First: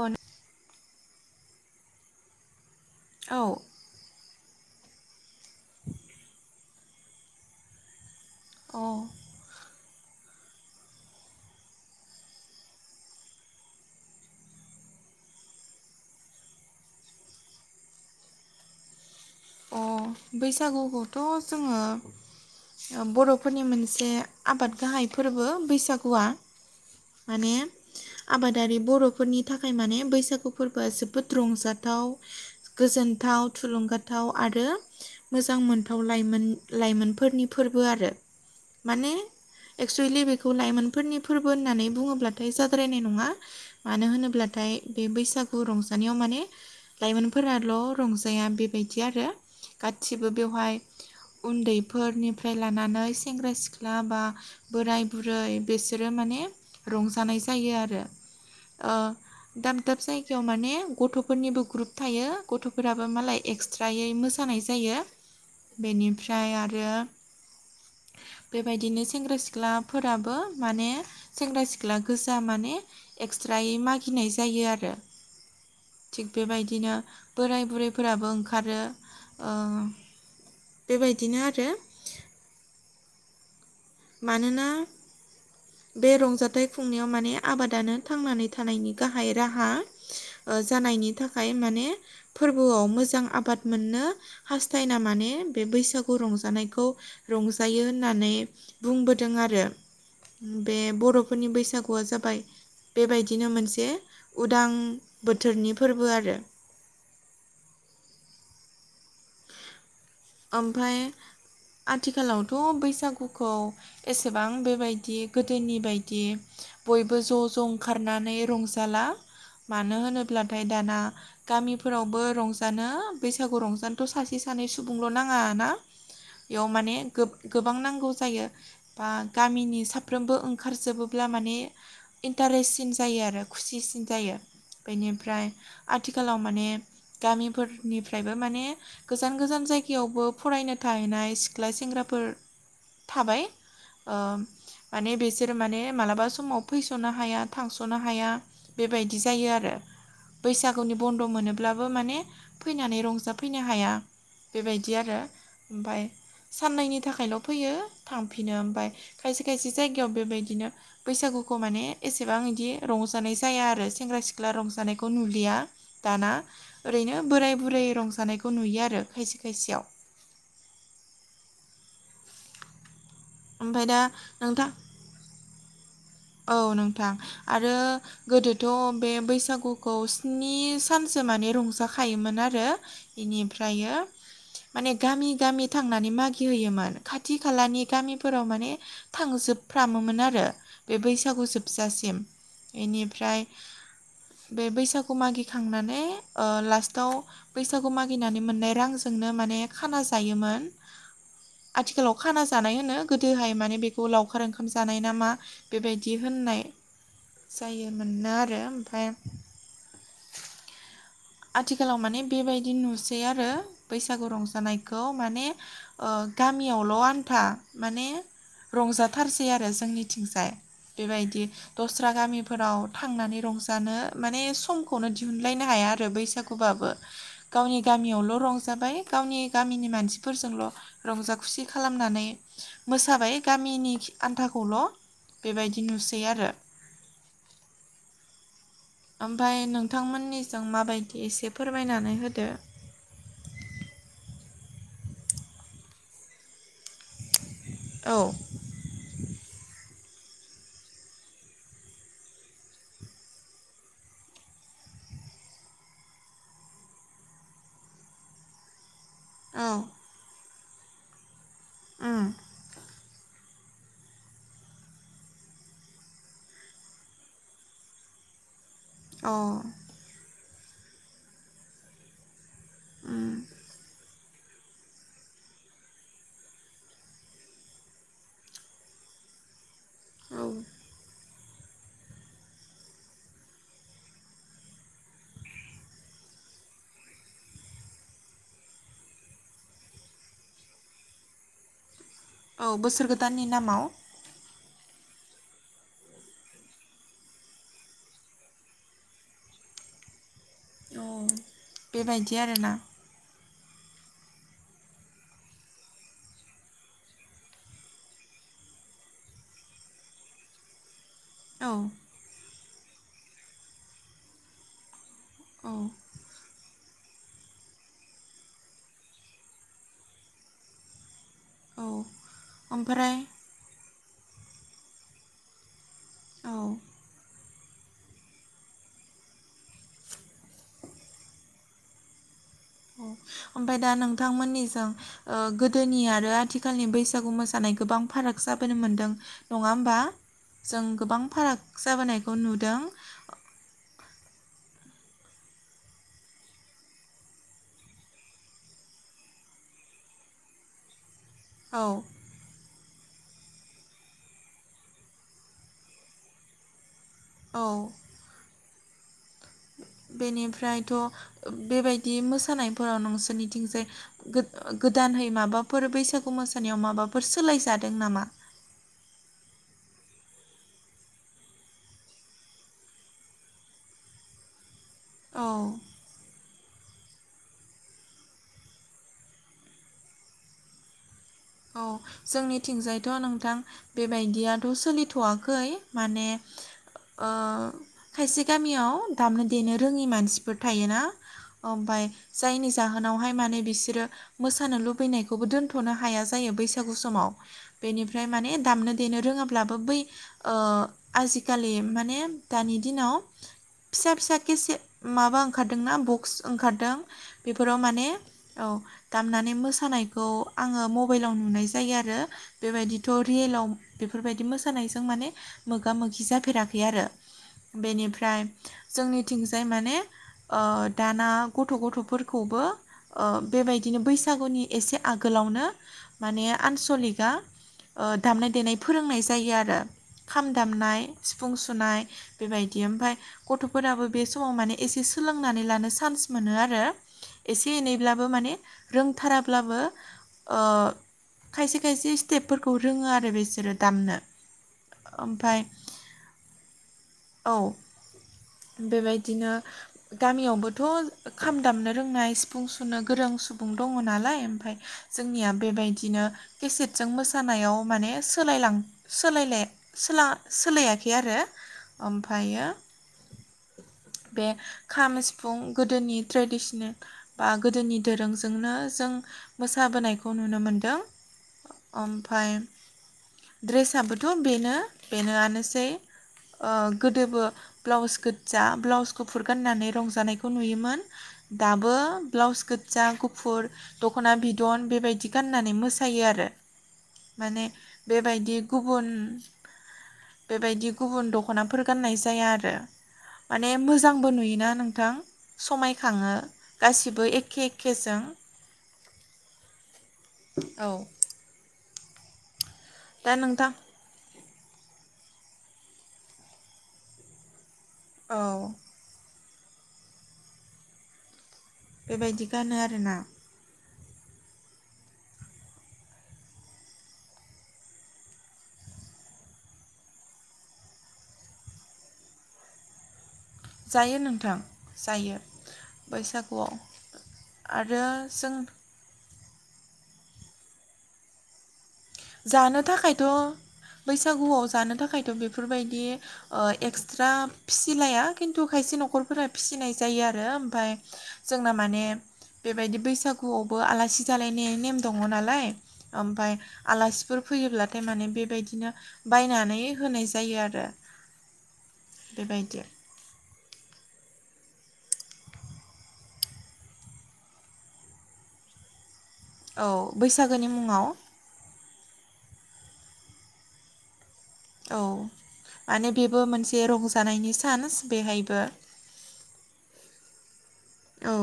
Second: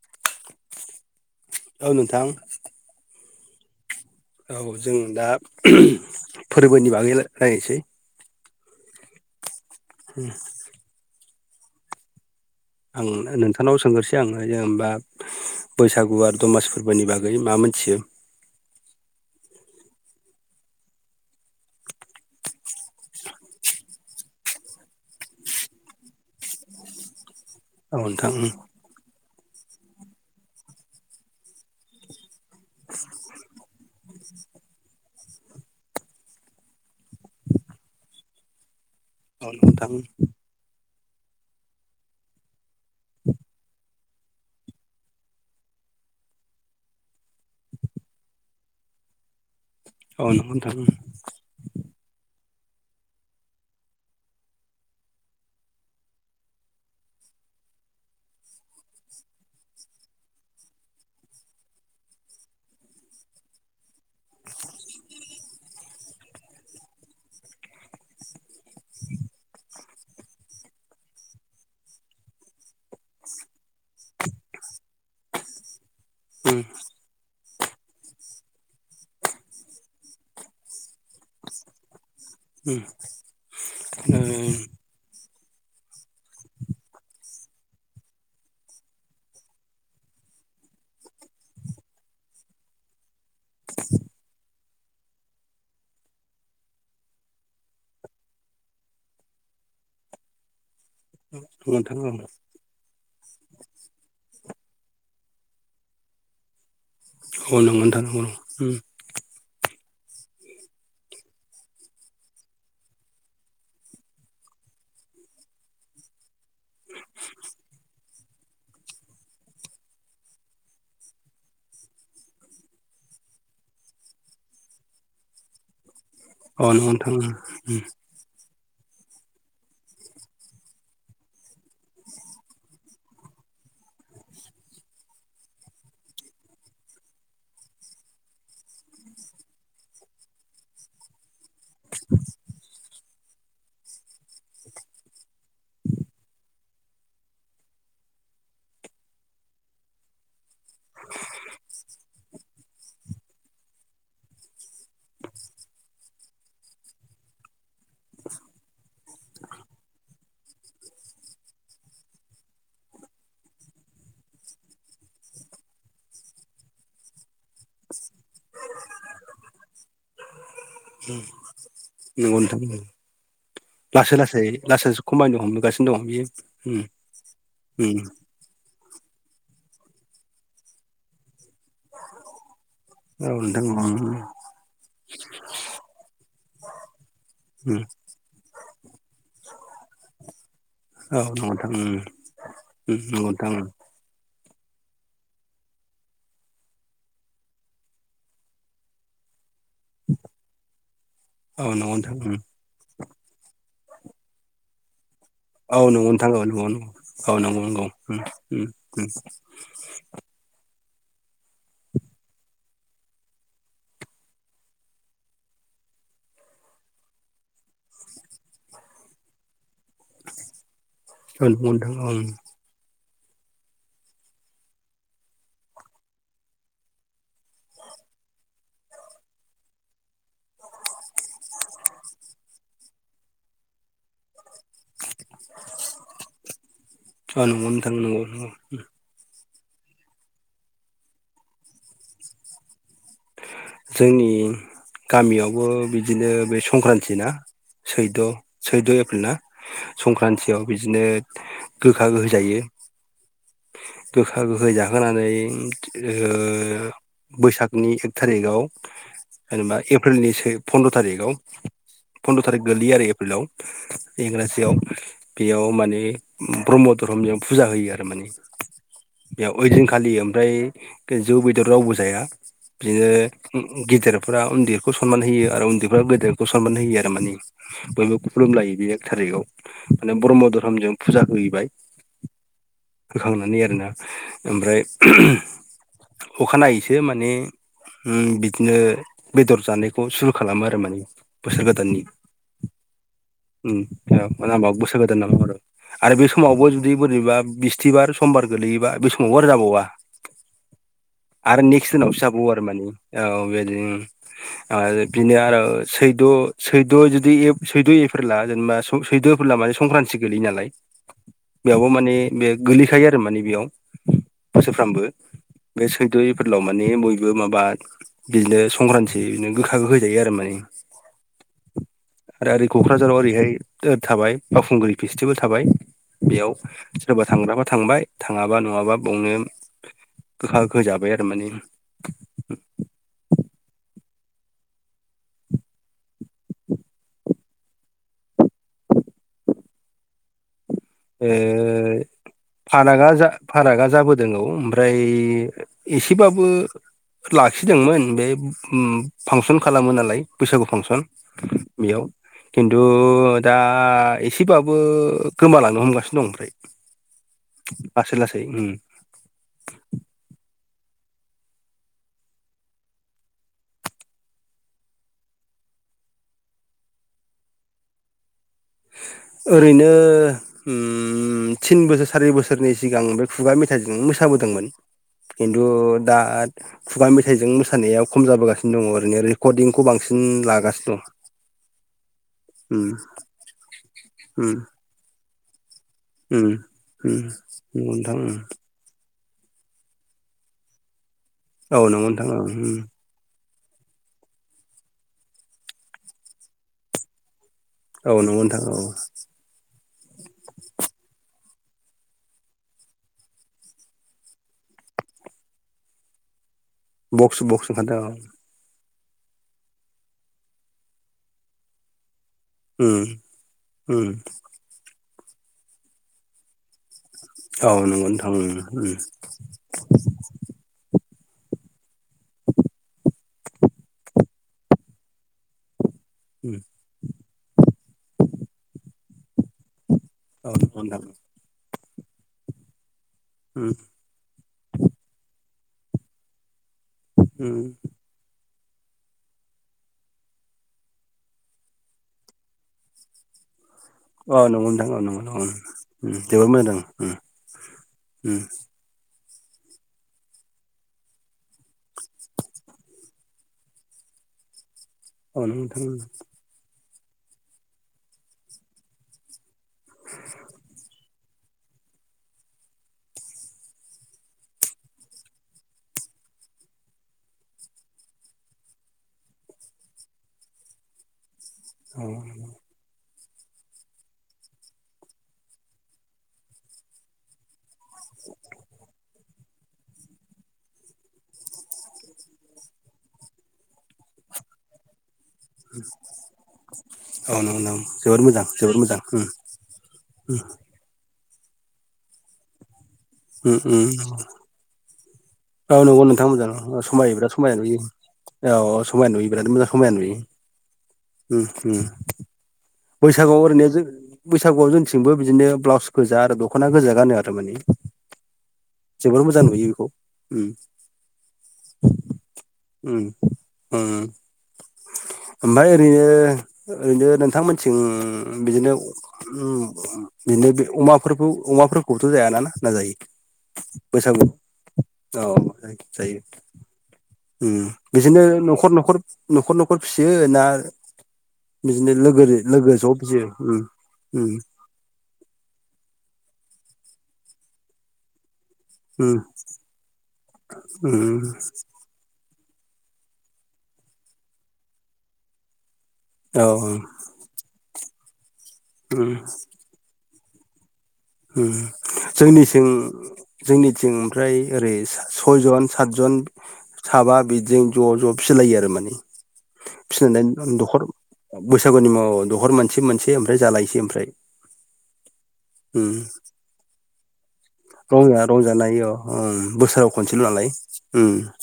अन औ नोंथां औ औ जों दा फोरबोनि बागै रायलायनोसै अ उम आं नोंथांनाव सोंगोरसै आंङो जेनेबा बैसागु आरो दमासि फोरबोनि बागै मा मोन मोथियो अ बैसागुखौथ' जोंङो ओ बर'फोरनि मोनसे आबाद गाहाय फोरबो बैसागुआ माने औ नोंथां आबादारि बर'फोरनि थाखाय माने बैसागु फोरबोआ जोबोद रंजाथाव गोजोनथाव थुलुंगा थाव आरो मोजां मोनथाव लाइ लाइमोनफोरनि फोरबो आरो माने औ नोंथां एक्सुेलि बेखौ लाइमोन फोरनि फोरबो होननानै बुङोब्लाथाय जाद्रायनाय नङा मानो होनोब्लाथाय बे बैसागु रंजा दानियाव माने लाइमोनफोराल' रंजाया बेबायदि बिदि आरो औ गासिबो नंगौ नोंथां बेवहाय उन्दैफोरनिफ्राय फाय लानानै सेंग्रा सिख्ला बा बोराय बुरै बिसोरो माने रंजानाय जायो आरो ओ दाब दाब जायगायाव माने गथ'फोरनिबो ग्रुप थायो गथ'फोराबो मालाय एक्स थ्रारायै मोसानाय जायो बेनिफ्राय आरो बेबायदिनो सेंग्रा सिख्लाफोराबो माने सेंग्रा सिख्ला गोजा माने ने एक्सट्रायै मागिनाय जायो आरो [inaudible] थिग उम बेबायदिनो बोराय बुरैफोराबो ओं खारो ओ बेबायदिनो आरो उम मानोना नंगौ बे रंजाथाइ खुंनायाव माने आबादानो थांनानै थानायनि गाहाय राहा ओ जानायनि थाखाय माने फोरबोआव मोजां आबाद मोननो हास्थायना माने बे बैसागु रंजानायखौ रंजायो होननानै। बुंबोदों आरो बे बर'फोरनि नोंथां बैसागुआ जाबाय। बेबायदिनो मोनसे उदां बोथोरनि फोरबो आरो। अ नंगौ नोंथां औ [unintelligible] ओमफ्राय। आथिखालावथ' बैसागुखौ एसेबां बेबायदि गोदोनि बायदि। बयबो ज' ज' ओंखारनानै रंजाला। मानो होनोब्लाथाय दाना गामिफोरावबो रंजानो बैसागु रंजानो थ' सासे सानै सुबुंल' नाङा ना बेयाव औ नंगौ माने नोंथां गोबां नांगौ जायो। बा गामिनि साफ्रोमबो ओंखारजोबोब्ला माने इन्टारेससिन जायो आरो खुसि सिनजायो बेनिफ्राय आथिखालाव माने गामिफोरनिफ्रायबो माने गोजान गोजान जायगायावबो फरायनो थाहैनाय सिख्ला सेंग्राफोर थाबाय ओ माने बिसोरो माने मालाबा समाव फैस'नो हाया थांस'नो हाया बेबायदि जायो आरो। बैसागुनि बन्द' मोनोब्लाबो माने फैनानै रंजाफैनो हाया। बेबायदि आरो ओमफ्राय साननैनि थाखायल' फैयो थांफिनो। ओमफ्राय खायसे खायसे जायगायाव बेबायदिनो बैसागु गुखौ माने एसेबां बिदि रंजानाय जाया आरो सेंग्रा सिख्ला रंजानायखौ नुुलिया दाना। ओरैनो बोराय बुरै रंजा जानायखौ नुयो आरो खायसे खायसेयाव। नोंगौ नोंथां ओमफाय दा लासै लासै नोंथां लासै लासै खमाइनो हमबोगासिनो दं बियो। औ उम नोंथां आरो उम गोदोथ' बे बैसागुखौ स्नि सानसो माने रंजाखायोमोन आरो। औ नोंथां औ बेनिफ्रायो उम माने गामि गामि थांनानै मागि होयोमोन खाथि खालानि गामिफोराव माने थांजोबफ्रामोमोन आरो। बे औ बैसागु नंगौ नोंथां उम जोबजासिम उम नंगौ इनिफ्राय नोंथां बे बैसागु मागिखांनानै ओ लास्टाव बैसागु मागिनानै मोननाय रांजोंनो माने खाना जायोमोन। औ नंगौ आथिखालाव नोंथां खाना जानाय होनो गोदोहाय माने बेखौ लावखार ओंखाम जानाय ना मा? औ नंगौ बेबायदि नोंथां औ होननाय नंगौ नंगौ औ नंगौ नंगौ उम जायोमोननो आरो उम उम ओमफ्राय आथिखालाव माने बेबायदि नुसै आरो बैसागु रंजानायखौ माने ओ गामियावल' आन्था माने रंजाथारसै आरो जोंनिथिंजाय बेबायदि औ नंगौ नोंथां दस्रा ओं गामिफोराव थांनानै रंजानो माने समखौनो दिहुनलायनो हाया आरो रो बैसागुबाबो गावनि गामियावल' रंजाबाय गावनि गामिनि मानसिफोरजोंल'। रंजा खुसि खालामनानै मोसाबाय गामिनि आनथ नथाखौल' बेबायदि नुसै आरो। औ नंगौ नोंथां नंगौ नंगौ ओमफ्राय नोंथांमोननिजों माबायदि एसे फोरमायनानै होदो। जोंनि गामियावबो बिदिनो बे संक्रान्ति सैद' औ सैद'एप्रिल ना? संक्रान्तियाव बिदिनो गोखा गोखै जायो। गोखा गोखै जाहोनानै ओ बैसागनि थारिकआव जेनेबा औ एप्रिलनि फन्द्र थारिकआव उम पन्द्र' थारिख गोलैयो आरो। कुलाव इंराजियाव बेयाव माने ब्रह्म धरमनिआव फुजा होयो आरो माने औ बेयाव ओइदिनखालि ओमफ्राय जौ बेदर रावबो जाया। उम बिदिनो गेदेरफोरा उन्दैखौ सनमान होयो आरो उन्दैफोरा गेदेरखौ सनमान होयो आरो माने। बयबो खुलुमलायो बे एक थारिखाव माने औ ब्रह्म धोरोमजों फुजा हैबाय। होखांनानै आरोना ओमफ्राय अखानायैसो माने बिदिनो बेदर जानायखौ सुरु खालामो आरो माने बोसोर गोदाननि औ बोसोर गोदाननि नामाव नामाव बोसोर गोदाननि नामाव आरो। आरो बे समावबो जुदि बोरैबा बिस्थिबार समबार गोलैयोबा बे समावबो आरो जाबावा। औ आरो नेक्स्ट दिनावसो बेबायदि जाबावो आरो आरोना माने औ बेदिनो। आरो बिनो आरो सैद सैद जुदि सैद' एप्रिला जेनेबा सैद' एप्रिला माने संक्रान्ति गोलैयो नालाय। औ बेयावबो माने बे गोलैखायो आरो माने बेयाव बोसोरफ्रामबो औ बे सैद एप्रिलाव माने बयबो ओ माबा बिदिनो संक्रान्ति बिनो गोखा गोखै जायो आरो माने औ आरो ओरै ओमफ्राय कक्राझाराव ओरैहाय थाबाय बावखुंग्रि फेस्टिभेल थाबाय बेयाव औ सोरबा थांग्राफोर थांबाय थाङाबा नङाबा बावनो गोखा गोखो जाबाय आरो माने [inaudible] औ ओमफाय दा नोंथांमोननिजों ओ गोदोनि आरो आथिखालनि बैसागु मोसानाय गोबां फाराग जाबोनो मोन्दों नङा होमबा? जों गोबां ओ फाराग जाबोनायखौ नुदों। नंगौ ओमफ्राय एसेबाबो लाखिदोंमोन बे फांसन खालामो नालाय बैसागु फांसन औ बेयाव खिन्थु दा एसेबाबो गोमालां नो हमगासिनो दं ओमफ्राय औ लासै लासै। [inaudible] बेनिफ्रायथ बेबायदि मोसानायफोराव नोंसोरनिथिंजाय गोद- गोदान है माबाफोर बैसागु मोसानायाव माबाफोर सोलायजादों नामा? ओरैनो उम थिन बोसोर सारि बोसोरनि सिगां बे खुगा मेथाइजोंनो मोसाबोदोंमोन। औ खिन्थु दा खुगा मेथाइजों मोसानाया खम जाबोगासिनो दङ ओरैनो रेकर्डिंखौ बांसिन लागासिनो दं। औ जोंनिथिंजायथ नोंथां उम बेबायदियाथ सोलिथवाखै माने उम उम ओ उम खायसे नंगौ गामियाव। दामनो देनो रोङि मानसिफोर थायोना ओमफाय नोंथां जायनि उम जाहोनावहाय माने बिसोरो मोसानो लुबैनायखौबो दोनथनो हाया जायो बैसागु समाव। औ नंगौ नोंथां औ उम औ बेनिफ्राय नंगौ माने नोंथां औ दामनो देनो रोङाब्लाबो बै ओ आजिखालि माने दानि दिनाव फिसा फिसा केसेट माबा ओंखारदोंना बक्स ओंखारदों बक्स बक्स बेफोराव ओंखारदों औ माने औ दामनानै मोसानायखौ आङो म बाइलाव नुनाय जायो आरो उम बेबायदिथ रियेलाव उम बेफोरबायदि मोसानाय जों माने मोगा मोगि जाफेराखै आरो औ नंगौ नोंथां बेनिफ्राय उम उम जोंनिथिंजाय माने ओ दाना गथ गथफोरखौबो ओ बेबायदिनो बैसागुनि एसे आगोलावनो माने आनसलिकआ ओ दामनाय देनाय फोरोंनाय जायो आरो खाम उम दामनाय सिफुं सुनाय बेबायदि ओमफ्राय गथफोराबो बे समाव माने एसे सोलोंनानै लानो चान्स मोनो आरो एसे एनैब्लाबो माने रोंथाराब्लाबो ओ खायसे खायसे स्टेपफोरखौ रोङो आरो बिसोरो दामनो औ नंगौ नोंथां औ नंगौ औ ओमफाय जोबोद मोजां उम उम। बिदिनो गामियावबोथ खाम दामनो रोंनाय सिफुं सुनो गोरों सुबुं दङ ना लाय ओमफ्राय औ जोंनिया नंगौ नोंथां बेबायदिनो केसेट जों मोसानायाव माने सोलायलां सोलायलाय सोला सोलायाखै आरो ओमफ्रायो [inaudible] बे खाम सिफुं गोदोनि ट्रेडिसनेल बा गोदोनि दोरोंजोंनो जों मोसाबोनायखौ नुनो मोनदों। औ ओमफ्राय ड्रेसआोथ' बेनो बेनोआनोसै गोदोबो ब्लाउस गोजा ब्लाउसखौ फुरगाननानै रंजानायखौ नुयोमोन। दाबो ब्लाउस गोजा गुफुर दख'ना बिदन बेबायदि गाननानै मोसायो आरो औ नंगौ माने नोंथां जोबोद मोजां बेबायदि जोबोद मोजां गुबुन बेबायदि गुबुन दख'नाफोर गाननाय जाया आरो उम माने उम मोजांबो नुयोना नोंथां औ नंगौ नोंथां समायखाङो मोजां समायो गासिबो बिराद समायना एखे नुयो एखेजों औ औ समायना नुयो बिराद मोजां समाय नुयो औ दा बैसागआव ओरैनो नोंथां जों बैसागुआव जोंनिथिं बो बिदिनो ब्लाउस गोजा आरो दख'ना गोजा गानो आरो माने औ मोजा नुयो बेखौ बेबायदि गानो उम आरोना ओमफ्राय ओरैनो ओरैनो नोंथांमोन थिं बिदिनो बिदिनो अमाफोरखौ अमाफोरखौबोथ' जायाानाना नाजायो जायो बैसागु नोंथां औ जायो जायो बैसागुआव आरो बिदिनो जों न'खर न'खर न'खर न'खर फियो ना बिदिनो लोगो लोगो जानो ज' थाखायथ' फिसियो उम उम बैसागुआव जानो थाखायथ' बेफोरबायदि एक्सट्रा फिसिलाया खिन्थु खायसे उम न'खरफोरा फिसिनाय जायो आरो ओमफफ्राय उम जोंना माने बेबायदि बैसागुआवबो आलासि जालायनाय नेम दङ नालाय औ ओमफफ्राय आलासिफोर फैयोब्लाथाय माने बेबायदिनो उम बायनानै होनाय जायो आरो जोंनिसिं बेबायदि जोंनिथिं ओमफ्राय ओरै सयजन सातजन साबा बिदि ज' ज' फिलाय औ फियो आरो बैसागोनि दख मुङाव बैसागुनि मुंआव दहर मोनसे मोनसे ओमफ्राय जालायसै ओमफ्राय औ उम माने बेबो मोनसे रंजानायनि सायाव रंजा रंजानायं बोसोराव खनसेल' नालाय उम औ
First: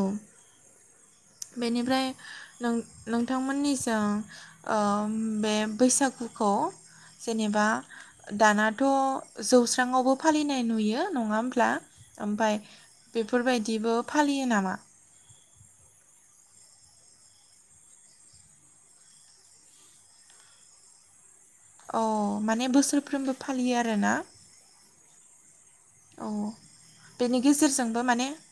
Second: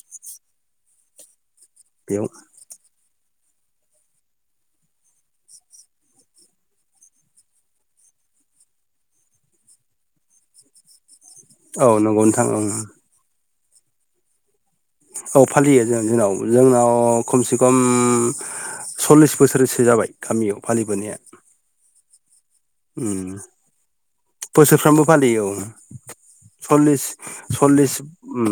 बेनिफ्राय बेयाव नों नोंथांमोननिजों बे बैसागुखौ जेनेबा दानाथ' जौस्रांआवबो फालिनाय नुयो नङा होनोमब्ला औ नंगौ नोंथां ओमफफ्राय ओं बेफोरबायदिबो फालियो नामा औ फालियो जों जोंनाव जोंनाव खमसे खम सल्लिस बोसोरसो जाबाय गामियाव फालिबोनाया अ माने उम बोसोरफ्रोमबो फालियो आरोना बोसोरफ्रामबो फालियो औ औ सललिस बेनि सललिस गेजेरजोंबो माने उ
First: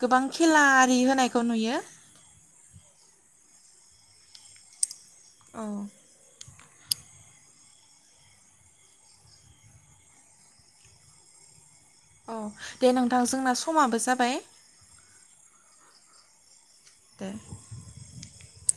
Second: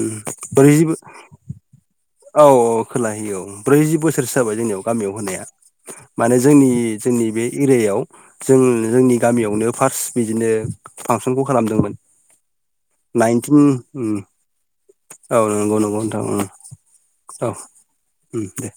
गोबां खेला बबो आरि होनायखौ नुयो औ औ खोलाहैयो औ ब्रैजि बोसोरसो जाबाय जोंनियाव गामियाव होनाया औ माने जोंनि जोंनि बे एरियायाव जों जोंनि गामियावनो फार्स्ट बिदिनो फांसनखौ खालामदोंमोन औ दे नोंथां जोंना नाइनटिन समाबो उम जाबाय औ नंगौ नंगौ नथां दे औ दे